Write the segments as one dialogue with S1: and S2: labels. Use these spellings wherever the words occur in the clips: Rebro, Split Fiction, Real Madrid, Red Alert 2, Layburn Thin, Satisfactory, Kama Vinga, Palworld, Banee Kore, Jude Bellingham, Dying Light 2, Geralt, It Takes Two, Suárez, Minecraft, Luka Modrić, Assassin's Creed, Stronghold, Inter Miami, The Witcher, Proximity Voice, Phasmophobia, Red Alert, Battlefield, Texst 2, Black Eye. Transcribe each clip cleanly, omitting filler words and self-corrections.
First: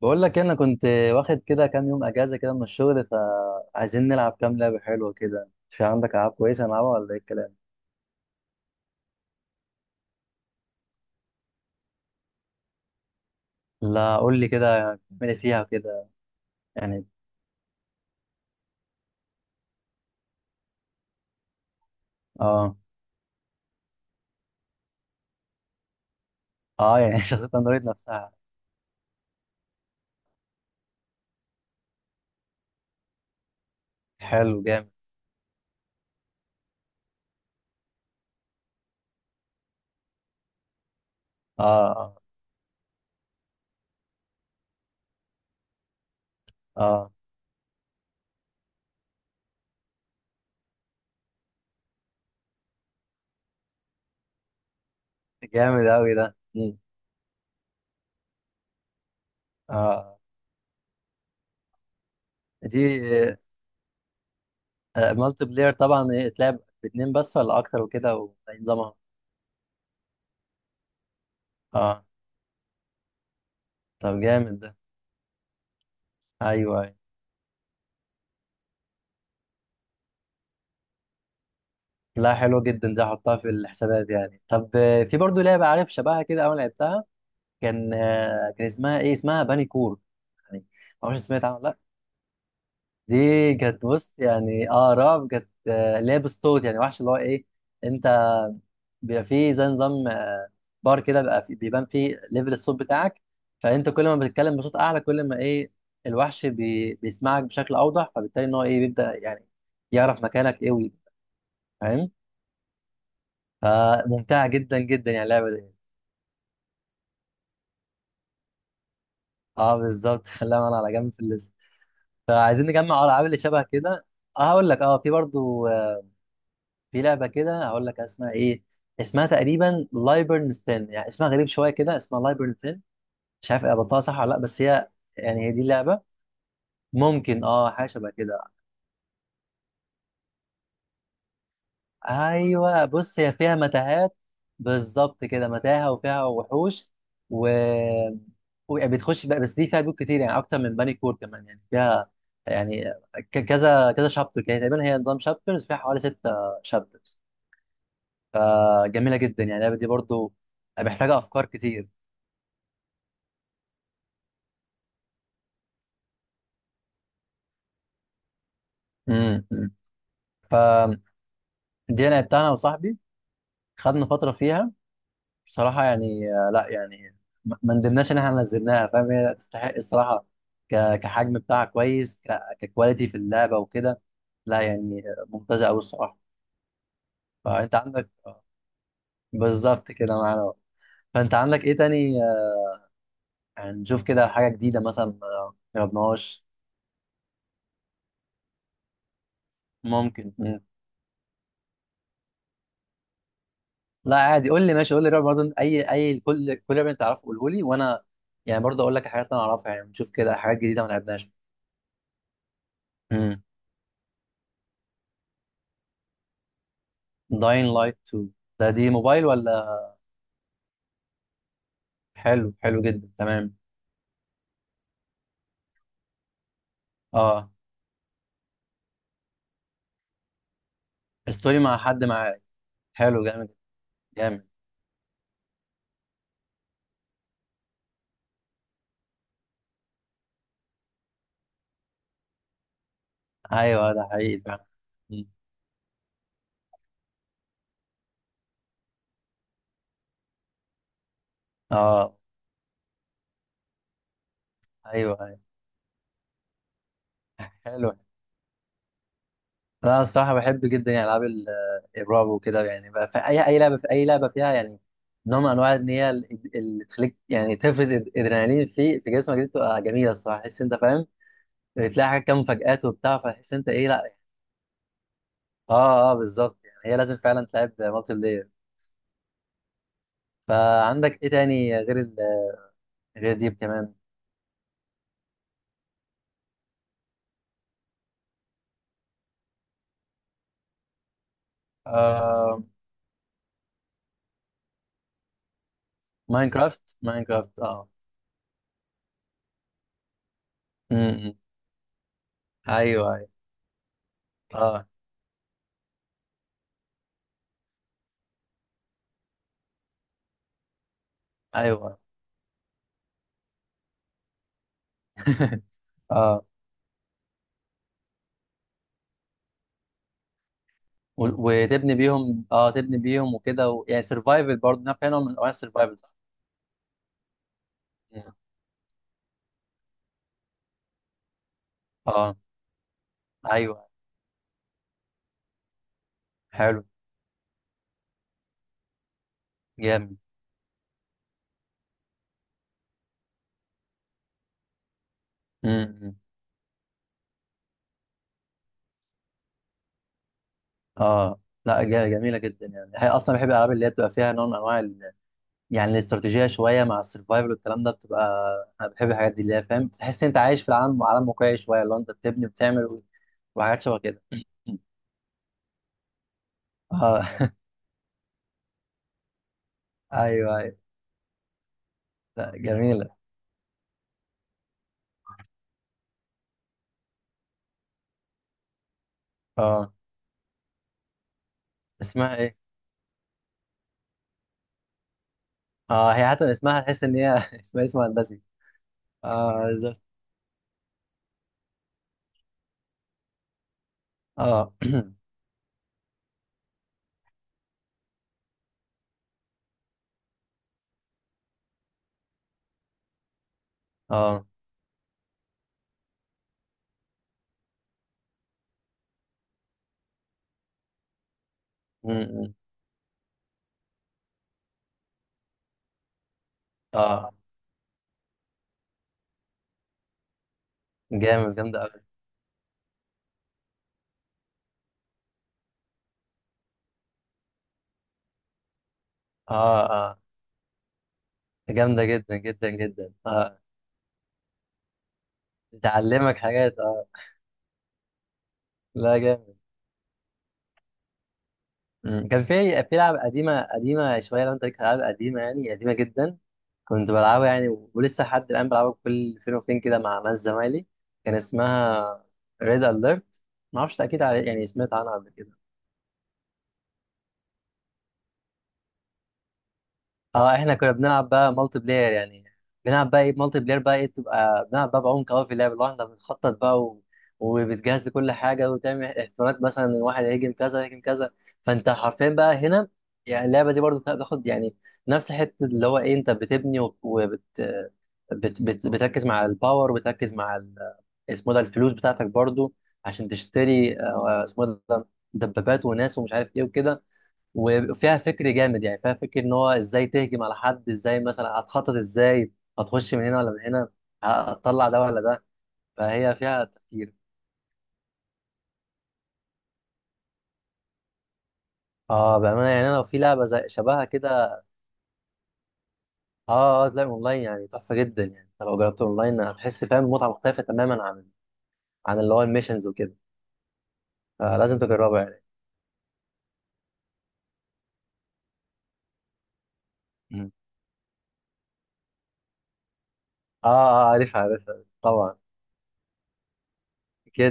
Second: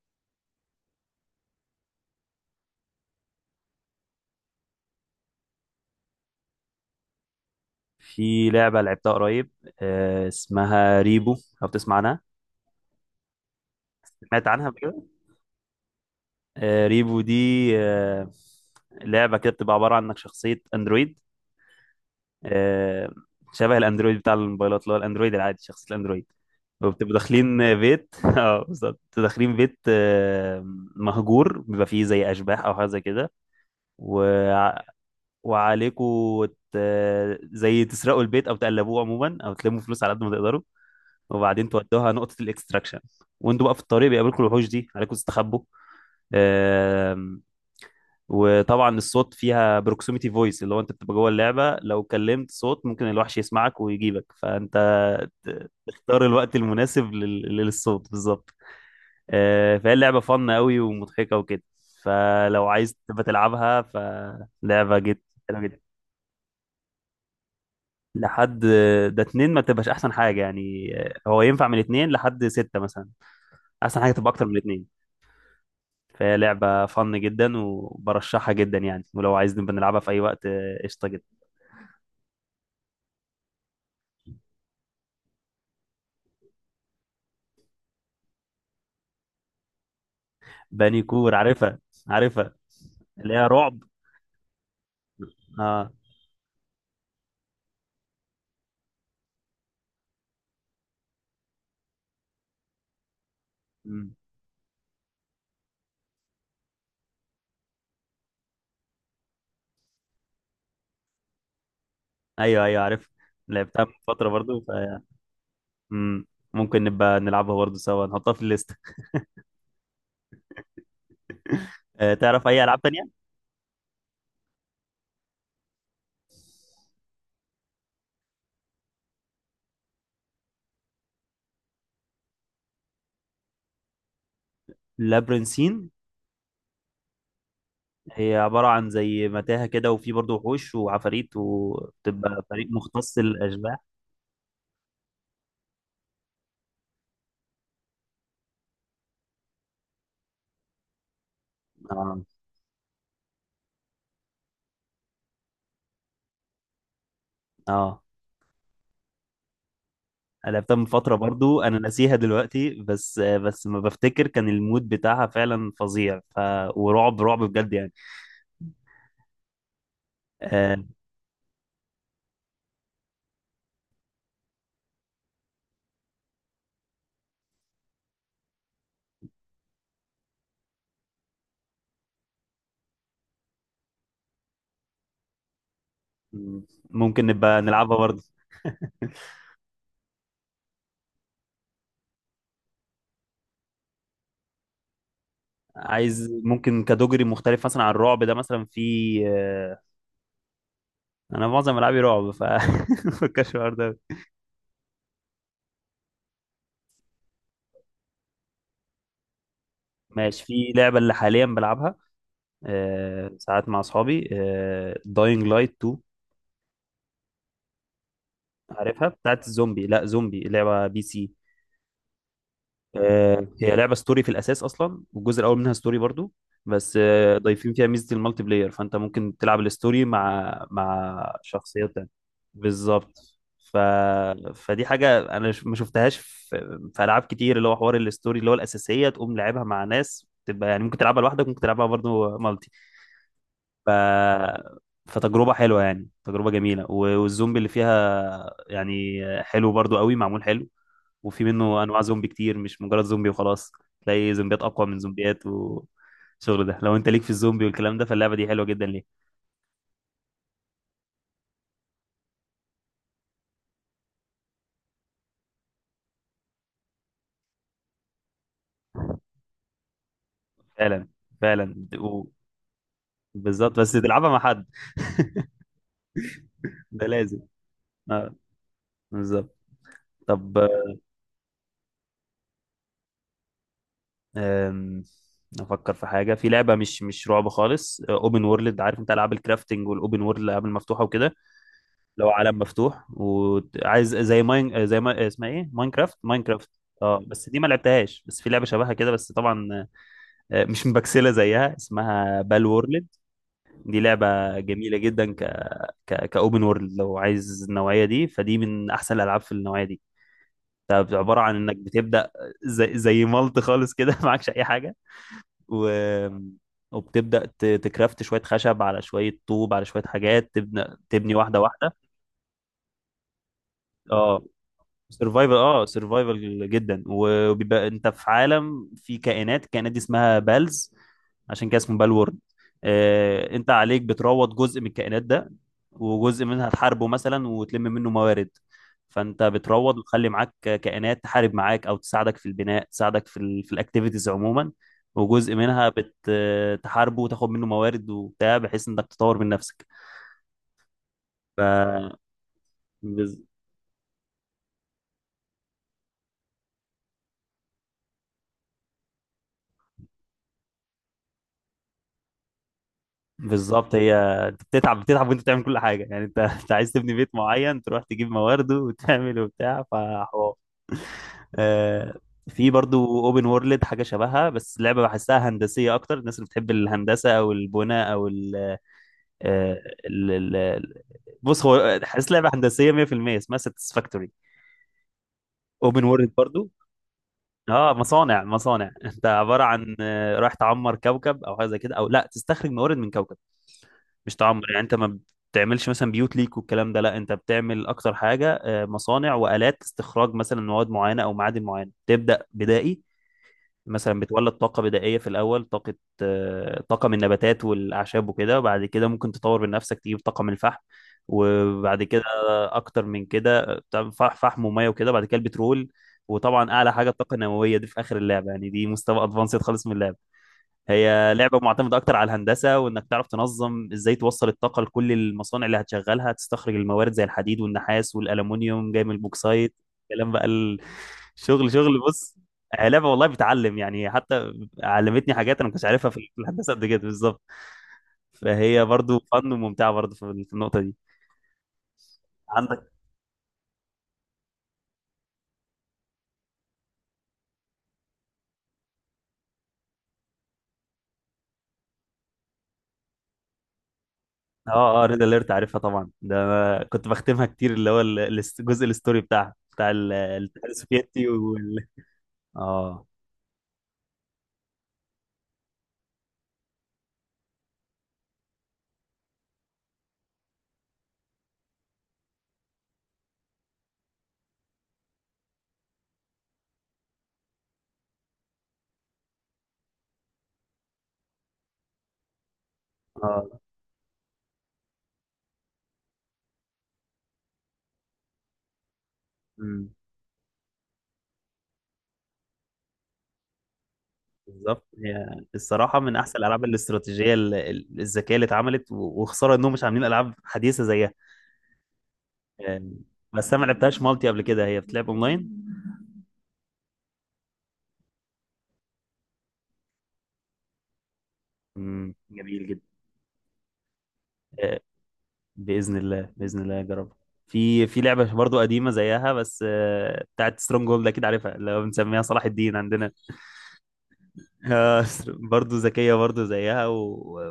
S1: بقول لك إيه، انا كنت واخد كده كام يوم اجازه كده من الشغل، فعايزين نلعب كام لعبه حلوه كده. في عندك العاب كويسه نلعبها ولا ايه الكلام؟
S2: في لعبة لعبتها قريب، آه، اسمها ريبو. لو بتسمع عنها،
S1: لا قول
S2: سمعت
S1: لي
S2: عنها قبل
S1: كده.
S2: كده.
S1: اعملي فيها كده.
S2: آه،
S1: يعني
S2: ريبو دي آه، لعبة كده بتبقى عبارة عن انك شخصية اندرويد.
S1: اه
S2: آه، شبه الاندرويد بتاع الموبايلات، اللي هو الاندرويد العادي، شخصية الاندرويد.
S1: اه.
S2: وبتبقوا
S1: يعني شخصيه
S2: داخلين
S1: اندرويد
S2: بيت
S1: نفسها.
S2: اه بالظبط، بتبقوا داخلين بيت آه، مهجور، بيبقى فيه زي اشباح او حاجه زي كده.
S1: حلو
S2: وع-
S1: جامد.
S2: وعليكوا زي تسرقوا البيت او تقلبوه عموما او تلموا فلوس على قد ما تقدروا،
S1: اه
S2: وبعدين تودوها
S1: اه
S2: نقطة الاكستراكشن. وانتوا بقى في الطريق بيقابلكم الوحوش دي، عليكم تستخبوا.
S1: اه.
S2: آم، وطبعا الصوت فيها بروكسيميتي فويس، اللي هو انت بتبقى جوه اللعبة لو كلمت صوت ممكن الوحش يسمعك ويجيبك، فانت
S1: جامد قوي
S2: تختار
S1: ده.
S2: الوقت
S1: مم.
S2: المناسب للصوت بالظبط.
S1: اه
S2: آه، فهي
S1: آه.
S2: اللعبة فن قوي ومضحكة وكده، فلو
S1: دي
S2: عايز تبقى تلعبها فلعبة جد
S1: مالتي
S2: حلوة
S1: بلاير
S2: جدا.
S1: طبعا، إيه، تلعب باتنين بس ولا اكتر وكده ولا
S2: لحد
S1: إيه نظامها؟
S2: ده اتنين ما تبقاش احسن حاجة يعني، آه، هو ينفع من
S1: اه.
S2: اتنين لحد ستة مثلا. احسن حاجة
S1: طب
S2: تبقى اكتر
S1: جامد
S2: من
S1: ده.
S2: اتنين. فهي
S1: ايوه
S2: لعبة
S1: أيوة.
S2: فن جدا وبرشحها جدا يعني، ولو عايز نبقى نلعبها في أي وقت آه، قشطة جدا.
S1: لا حلوه جدا دي، احطها في الحسابات يعني. طب في برضو لعبه عارف شبهها كده اول لعبتها كان اسمها ايه، اسمها باني كور. يعني
S2: باني
S1: ما اعرفش
S2: كور
S1: سمعت عنها ولا
S2: عارفها،
S1: لا.
S2: عارفها،
S1: دي
S2: اللي هي رعب.
S1: كانت بص، يعني اه رعب، كانت
S2: اه.
S1: آه، اللي هي بالصوت، يعني وحش اللي هو ايه. انت بيبقى فيه زي نظام بار كده، بيبقى فيه بيبان فيه ليفل الصوت بتاعك، فانت كل
S2: مم.
S1: ما بتتكلم بصوت اعلى كل ما ايه الوحش بيسمعك بشكل اوضح، فبالتالي ان هو ايه بيبدأ يعني يعرف مكانك ايه ويجي. فاهم؟
S2: أيوه أيوه، عارف. لعبتها من فترة
S1: فممتعة
S2: برضو ف...
S1: جدا جدا يعني اللعبة دي.
S2: مم. ممكن نبقى نلعبها برضو سوا، نحطها في الليست.
S1: اه بالظبط خليها معانا على جنب في الليست.
S2: آه تعرف أي
S1: فعايزين
S2: ألعاب
S1: نجمع اه
S2: تانية؟
S1: الالعاب اللي شبه كده. اه هقول لك، اه في برضو، في لعبه كده هقول لك اسمها ايه. اسمها تقريبا لايبرن ثين، يعني اسمها غريب شويه كده، اسمها لايبرن ثين. مش عارف قبلتها صح ولا لا، بس هي يعني هي دي
S2: لابرنسين،
S1: اللعبه، ممكن اه حاجه شبه
S2: هي
S1: كده.
S2: عبارة عن زي متاهة كده، وفي برضو وحوش وعفاريت، وبتبقى فريق
S1: ايوه
S2: مختص
S1: بص، هي فيها
S2: الأشباح.
S1: متاهات، بالظبط كده متاهه وفيها وحوش، و وبتخش بقى. بس دي فيها بيوت كتير يعني، اكتر من بني كور كمان، يعني فيها
S2: اه
S1: يعني كذا كذا شابتر، يعني تقريبا هي نظام شابترز، فيها حوالي ستة شابترز.
S2: اه.
S1: فجميله جدا يعني اللعبه دي برضو،
S2: أنا لعبتها من فترة
S1: محتاجه افكار
S2: برضو، أنا
S1: كتير.
S2: ناسيها دلوقتي، بس ما بفتكر كان المود بتاعها فعلا فظيع ف... ورعب رعب بجد يعني.
S1: امم
S2: آه،
S1: فدي انا بتاعنا وصاحبي خدنا فتره فيها بصراحه يعني. لا يعني ما ندمناش ان احنا نزلناها، فاهم. هي تستحق الصراحه، كحجم بتاعها كويس، ككواليتي في اللعبه وكده. لا يعني ممتازه قوي الصراحه.
S2: ممكن نبقى
S1: فانت
S2: نلعبها
S1: عندك
S2: برضو.
S1: بالظبط كده معانا أهو. فانت عندك ايه تاني يعني نشوف كده حاجه جديده مثلا ما
S2: عايز
S1: جربناهاش.
S2: ممكن كاتيجوري مختلف مثلا عن الرعب ده مثلا، في آه،
S1: ممكن.
S2: انا معظم العابي رعب ف مفكرش في الحوار ده.
S1: لا عادي، قول لي ماشي، قول لي رعب برضه، اي اي، كل كل رعب انت تعرفه قوله لي، وانا يعني برضه اقول لك الحاجات اللي انا اعرفها، يعني نشوف كده
S2: ماشي،
S1: حاجات
S2: في
S1: جديده ما
S2: لعبه اللي
S1: لعبناش.
S2: حاليا بلعبها آه،
S1: امم
S2: ساعات مع اصحابي، داينج لايت 2.
S1: داين لايت 2؟ ده دي
S2: عارفها،
S1: موبايل
S2: بتاعت
S1: ولا؟
S2: الزومبي. لا، زومبي، لعبه بي سي.
S1: حلو، حلو جدا،
S2: آه،
S1: تمام.
S2: هي لعبه ستوري في الاساس اصلا، والجزء الاول منها ستوري برضو، بس آه،
S1: اه،
S2: ضايفين فيها ميزه المالتي بلاير، فانت ممكن تلعب الستوري مع
S1: ستوري مع
S2: شخصيات
S1: حد
S2: تانية.
S1: معاك.
S2: بالظبط.
S1: حلو جامد.
S2: ف...
S1: جامد.
S2: فدي حاجه انا ما شفتهاش في العاب كتير، اللي هو حوار الستوري اللي هو الاساسيه تقوم لعبها مع ناس، تبقى يعني ممكن تلعبها لوحدك ممكن تلعبها برضو مالتي. ف...
S1: ايوه ده حقيقي فعلا. مم.
S2: فتجربه حلوه يعني، تجربه جميله، و- والزومبي اللي فيها يعني حلو برضو قوي معمول حلو. وفي منه انواع
S1: اه.
S2: زومبي كتير، مش مجرد زومبي وخلاص. تلاقي زومبيات اقوى من
S1: ايوه ايوه.
S2: زومبيات، والشغل ده لو انت ليك في الزومبي
S1: حلو.
S2: والكلام ده، فاللعبه دي حلوه جدا ليه.
S1: انا الصراحه بحب جدا يعني العاب الرعب وكده، يعني بقى في اي اي لعبه، في اي لعبه فيها يعني نوع من انواع ان هي اللي تخليك يعني تفرز ادرينالين في جسمك، دي بتبقى جميله الصراحه، تحس انت فاهم.
S2: فعلا فعلا
S1: بتلاقي حاجات،
S2: و-
S1: كام مفاجآت وبتاع، فتحس انت
S2: بالظبط،
S1: ايه.
S2: بس
S1: لا
S2: تلعبها مع حد.
S1: اه اه بالظبط، يعني هي
S2: ده
S1: لازم
S2: لازم.
S1: فعلا تلعب مالتي
S2: اه.
S1: بلاير.
S2: بالظبط. طب
S1: فعندك ايه تاني غير ال... غير ديب كمان؟
S2: آم، افكر في حاجه، في لعبه مش رعب خالص، اوبن وورلد. عارف انت العاب الكرافتنج والاوبن وورلد، الالعاب المفتوحه وكده؟ لو عالم
S1: آه...
S2: مفتوح وعايز زي ماين، آه، زي ما آه، اسمها ايه، ماينكرافت، ماينكرافت
S1: ماينكرافت
S2: اه، بس
S1: ماينكرافت،
S2: دي ما
S1: اه.
S2: لعبتهاش، بس في لعبه شبهها كده بس طبعا آه، مش
S1: م-
S2: مبكسله
S1: م.
S2: زيها، اسمها بال وورلد.
S1: ايوه ايوه،
S2: دي لعبه
S1: اه.
S2: جميله جدا، ك كاوبن وورلد، لو عايز النوعيه دي، فدي من احسن الالعاب في النوعيه دي. طب عباره عن انك
S1: ايوه
S2: بتبدا زي زي مالت خالص كده معكش اي حاجه. و
S1: اه.
S2: وبتبدا تكرافت شويه خشب على شويه طوب على شويه حاجات، تبني
S1: و-
S2: تبني واحده
S1: وتبني
S2: واحده.
S1: بيهم اه، تبني بيهم وكده، و... يعني
S2: اه،
S1: سرفايفل برضه، نوع، كان نوع من انواع
S2: سرفايفل، اه
S1: السرفايفل، صح؟
S2: سرفايفل جدا. وبيبقى انت في
S1: مم.
S2: عالم في كائنات، الكائنات دي اسمها بالز، عشان كده اسمه
S1: اه.
S2: بالورد. آه انت
S1: ايوه.
S2: عليك بتروض جزء من الكائنات ده، وجزء منها
S1: حلو.
S2: تحاربه مثلا وتلم منه موارد. فانت بتروض
S1: جامد.
S2: وتخلي معاك كائنات تحارب معاك او تساعدك في البناء، تساعدك في الاكتيفيتيز عموما. وجزء منها
S1: امم
S2: بتحاربه وتاخد منه موارد وبتاع، بحيث انك تطور من نفسك.
S1: اه
S2: ف
S1: لا جميله جدا، يعني هي اصلا بحب الالعاب اللي هي بتبقى فيها نوع من انواع ال... يعني الاستراتيجيه شويه مع السرفايفل والكلام ده بتبقى. انا بحب الحاجات دي اللي هي فاهم، تحس انت عايش في العالم، عالم واقعي شويه، اللي هو انت بتبني وبتعمل وحاجات
S2: بالظبط
S1: شبه
S2: هي،
S1: كده
S2: انت بتتعب بتتعب وانت بتعمل كل حاجه يعني، انت انت عايز تبني بيت
S1: اه
S2: معين تروح تجيب موارده وتعمل وبتاع، فحوار.
S1: ايوه ايوه.
S2: آه،
S1: لا
S2: في
S1: جميله.
S2: برضو اوبن وورلد حاجه شبهها، بس لعبه بحسها هندسيه اكتر، الناس اللي بتحب الهندسه او البناء او ال آه،
S1: اه.
S2: ال- ال- ال- بص هو حاسس
S1: اسمها
S2: لعبه
S1: ايه؟
S2: هندسيه 100%. اسمها ساتسفاكتوري، اوبن
S1: اه، هي
S2: وورلد
S1: حتى
S2: برضو.
S1: اسمها تحس ان هي اسمها
S2: اه،
S1: اسم هندسي.
S2: مصانع مصانع. انت عباره عن
S1: اه.
S2: آه، رايح تعمر كوكب او حاجه زي كده، او لا تستخرج موارد من كوكب. مش تعمر
S1: اه
S2: يعني، انت ما بتعملش مثلا بيوت ليك والكلام ده، لا انت بتعمل اكتر حاجه آه، مصانع والات استخراج مثلا مواد معينه او معادن معينه. تبدا بدائي مثلا،
S1: اه.
S2: بتولد طاقه بدائيه في الاول، طاقه آه، طاقه من النباتات والاعشاب وكده، وبعد كده ممكن تطور من نفسك تجيب طاقه من الفحم. وبعد كده
S1: م-م.
S2: اكتر من كده بتعمل فحم وميه وكده، بعد كده البترول. وطبعا اعلى حاجه
S1: اه.
S2: الطاقه النوويه، دي في اخر اللعبه يعني، دي مستوى ادفانسد خالص من اللعبه. هي
S1: جامد،
S2: لعبة
S1: جامدة
S2: معتمدة
S1: أوي.
S2: أكتر على الهندسة، وإنك تعرف تنظم إزاي توصل الطاقة لكل المصانع اللي هتشغلها، تستخرج الموارد زي الحديد والنحاس والألمونيوم جاي من البوكسايت.
S1: اه اه.
S2: كلام بقى ال- شغل شغل
S1: جامدة جدا
S2: بص.
S1: جدا
S2: هي لعبة
S1: جدا.
S2: والله
S1: اه.
S2: بتعلم يعني، حتى علمتني حاجات أنا ما كنتش عارفها في
S1: تعلمك
S2: الهندسة
S1: حاجات،
S2: قد كده
S1: اه.
S2: بالظبط. فهي برضو
S1: لا
S2: فن
S1: جامد.
S2: وممتعة برضو في في النقطة دي.
S1: م. كان في
S2: عندك.
S1: في لعبة قديمة قديمة شوية، لو انت ليك في ألعاب قديمة، يعني قديمة جدا كنت بلعبها يعني، ولسه لحد الآن بلعبها كل فين وفين كده مع ناس زمايلي. كان اسمها ريد أليرت، معرفش أكيد على- يعني سمعت
S2: اه اه،
S1: عنها
S2: ريد
S1: قبل
S2: اليرت
S1: كده.
S2: عارفها طبعا ده. أنا كنت بختمها كتير، اللي هو الجزء الستوري بتاعها، بتاع ال-
S1: اه
S2: الاتحاد
S1: احنا كنا
S2: السوفيتي
S1: بنلعب بقى مالتي
S2: وال.
S1: بلاير يعني،
S2: اه
S1: بنلعب بقى ايه مالتي بلاير بقى ايه، بتبقى بنلعب بقى بعمق قوي في اللعب، اللي هو احنا بنخطط بقى و... وبتجهز لكل حاجه، وتعمل احتمالات مثلا ان واحد هيهاجم كذا، هيهاجم كذا. فانت حرفيا بقى هنا، يعني اللعبه دي برضو بتاخد يعني نفس حته، اللي هو ايه انت بتبني بتركز مع الباور، وبتركز مع ال... اسمه ده الفلوس بتاعتك برضو، عشان
S2: اه.
S1: تشتري اسمه ده دبابات وناس ومش عارف ايه وكده. وفيها فكر جامد، يعني فيها فكر ان هو
S2: مم.
S1: ازاي تهجم على حد، ازاي مثلا هتخطط، ازاي هتخش من هنا ولا من هنا،
S2: بالظبط،
S1: هتطلع ده ولا
S2: هي
S1: ده.
S2: الصراحة من
S1: فهي
S2: أحسن الألعاب
S1: فيها تفكير.
S2: الاستراتيجية الذكية اللي اتعملت، و- وخسارة إنهم مش عاملين ألعاب حديثة زيها.
S1: اه بامانه، يعني
S2: آم،
S1: انا لو في لعبه
S2: بس أنا
S1: زي
S2: ما لعبتهاش
S1: شبهها
S2: مالتي قبل
S1: كده.
S2: كده، هي بتلعب أونلاين.
S1: اه اه، تلاقي اونلاين يعني تحفه جدا. يعني انت لو جربت اونلاين، هتحس فاهم متعه مختلفه تماما، عن
S2: مم،
S1: عن اللي هو
S2: جميل جدا.
S1: الميشنز وكده، فلازم
S2: آه،
S1: تجربها يعني.
S2: بإذن الله بإذن الله أجربها. في في لعبة برضو قديمة زيها، بس آه،
S1: مم.
S2: بتاعت سترونج هولد، أكيد عارفها، اللي هو بنسميها صلاح الدين عندنا.
S1: اه اه، عارفها عارفها
S2: آه،
S1: طبعا.
S2: برضو ذكية برضو زيها و...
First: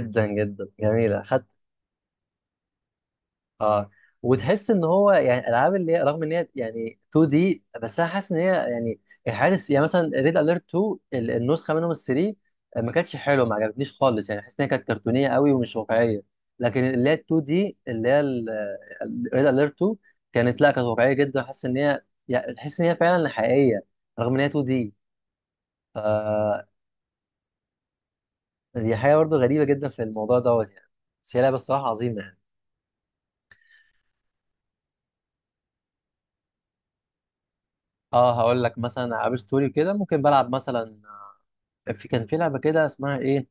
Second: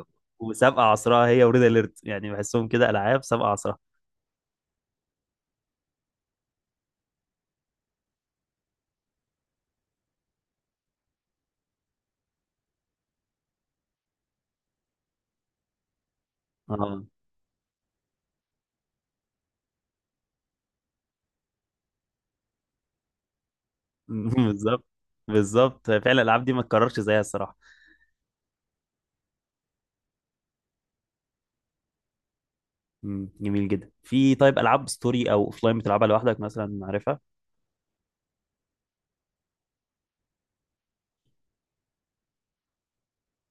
S2: و...
S1: جدا
S2: وسابقة
S1: جميله،
S2: عصرها هي
S1: خدت.
S2: وريد أليرت يعني، بحسهم كده ألعاب سابقة عصرها.
S1: اه وتحس ان هو يعني الالعاب اللي هي، رغم ان هي يعني 2 دي، بس انا حاسس ان هي يعني حارس. يعني مثلا ريد اليرت 2 النسخه منهم ال 3 ما كانتش حلوه، ما عجبتنيش خالص، يعني حاسس ان هي كانت كرتونيه قوي ومش واقعيه. لكن
S2: اه.
S1: اللي هي 2 دي اللي هي ريد اليرت 2، كانت لا كانت واقعيه جدا، حاسس ان هي يعني تحس ان هي فعلا حقيقيه، رغم ان هي 2
S2: بالظبط
S1: دي.
S2: بالظبط، فعلا الالعاب دي ما
S1: ف
S2: تكررش زيها الصراحه.
S1: دي حاجه برضه غريبه جدا في الموضوع دوت يعني. بس هي لعبه الصراحه عظيمه يعني.
S2: مم. جميل جدا. في طيب العاب ستوري او اوفلاين بتلعبها لوحدك مثلا عارفها؟
S1: اه هقول لك مثلا العاب ستوري كده ممكن بلعب مثلا، في كان في لعبه كده اسمها ايه،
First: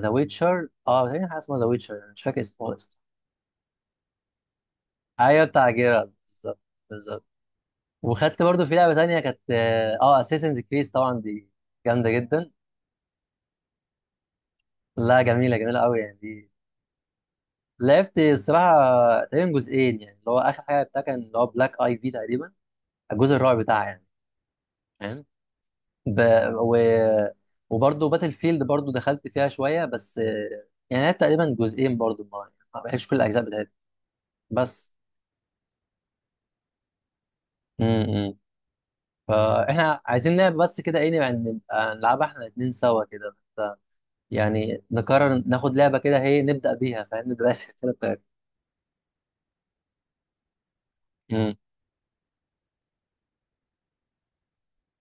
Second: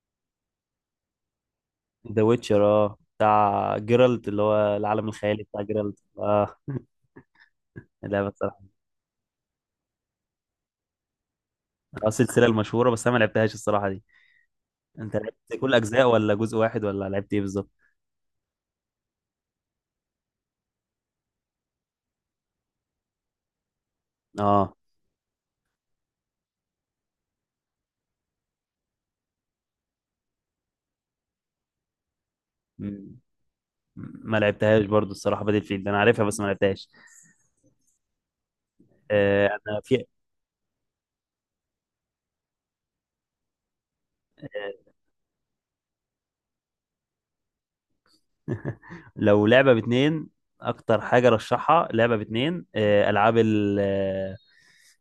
S1: ذا ويتشر، اه تقريبا حاجه اسمها ذا ويتشر،
S2: ذا
S1: مش فاكر اسمه
S2: ويتشر،
S1: خالص.
S2: اه بتاع جيرالت، اللي هو العالم الخيالي
S1: ايوه
S2: بتاع
S1: بتاع
S2: جيرالت
S1: جيرارد
S2: اه.
S1: بالظبط، بالظبط.
S2: اللعبه
S1: وخدت
S2: الصراحه.
S1: برضو في لعبه تانية كانت، اه اساسنز كريس طبعا، دي
S2: اه
S1: جامده
S2: السلسله
S1: جدا.
S2: المشهوره بس انا ما لعبتهاش الصراحه دي. انت
S1: لا جميله،
S2: لعبت كل
S1: جميله قوي
S2: اجزاء
S1: يعني
S2: ولا
S1: دي.
S2: جزء واحد ولا لعبت ايه بالظبط؟
S1: لعبت الصراحه تقريبا جزئين، يعني اللي هو اخر حاجه بتاع كان، اللي هو بلاك اي في تقريبا، الجزء الرابع بتاعها يعني.
S2: اه.
S1: فاهم. ب... و... وبرضه باتل فيلد برضه دخلت فيها شويه، بس يعني لعبت تقريبا جزئين برضه، ما
S2: مم.
S1: بحبش كل الاجزاء بتاعتها.
S2: ما لعبتهاش
S1: بس.
S2: برضو الصراحه، بدل فيلد انا عارفها بس ما لعبتهاش.
S1: امم
S2: آه، انا
S1: فاحنا
S2: في
S1: عايزين لعبه بس كده ايه، يعني نبقى نلعبها احنا الاثنين سوا كده، ف- يعني نقرر ناخد لعبه كده هي نبدا بيها، فاهم نبقى السلسله بتاعتنا.
S2: لو لعبة باتنين، أكتر حاجة
S1: امم.
S2: رشحها لعبة باتنين، آه، ألعاب ال- آه،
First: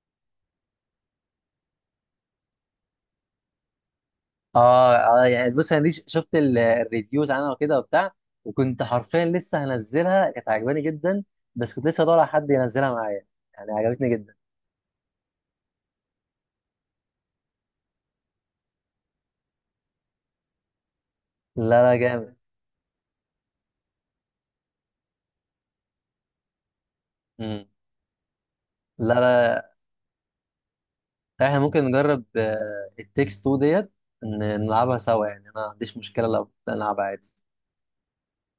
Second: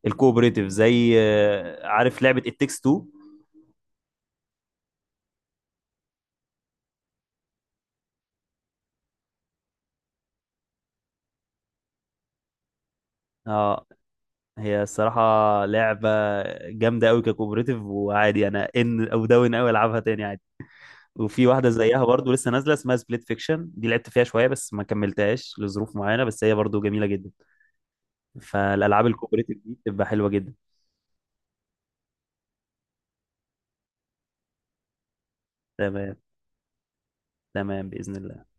S2: الكوبريتيف، زي آه، عارف لعبة It Takes Two.
S1: اه اه، يعني بص انا دي شفت الريفيوز عنها وكده وبتاع. وكنت حرفيا لسه هنزلها، كانت عجباني جدا. بس كنت لسه بدور على حد ينزلها معايا، يعني
S2: اه،
S1: عجبتني جدا.
S2: هي الصراحة لعبة جامدة أوي ككوبريتيف، وعادي أنا إن أو داون أوي ألعبها تاني عادي. وفي واحدة
S1: لا لا
S2: زيها برضو
S1: جامد.
S2: لسه نازلة اسمها سبليت فيكشن، دي لعبت فيها شوية بس ما كملتهاش لظروف معينة، بس هي برضو جميلة جدا.
S1: امم.
S2: فالألعاب
S1: لا
S2: الكوبريتيف
S1: لا،
S2: دي بتبقى حلوة جدا.
S1: احنا ممكن نجرب التكست 2 ديت، ن- نلعبها سوا يعني، انا ما عنديش
S2: تمام.
S1: مشكله لو نلعبها عادي.
S2: تمام بإذن الله.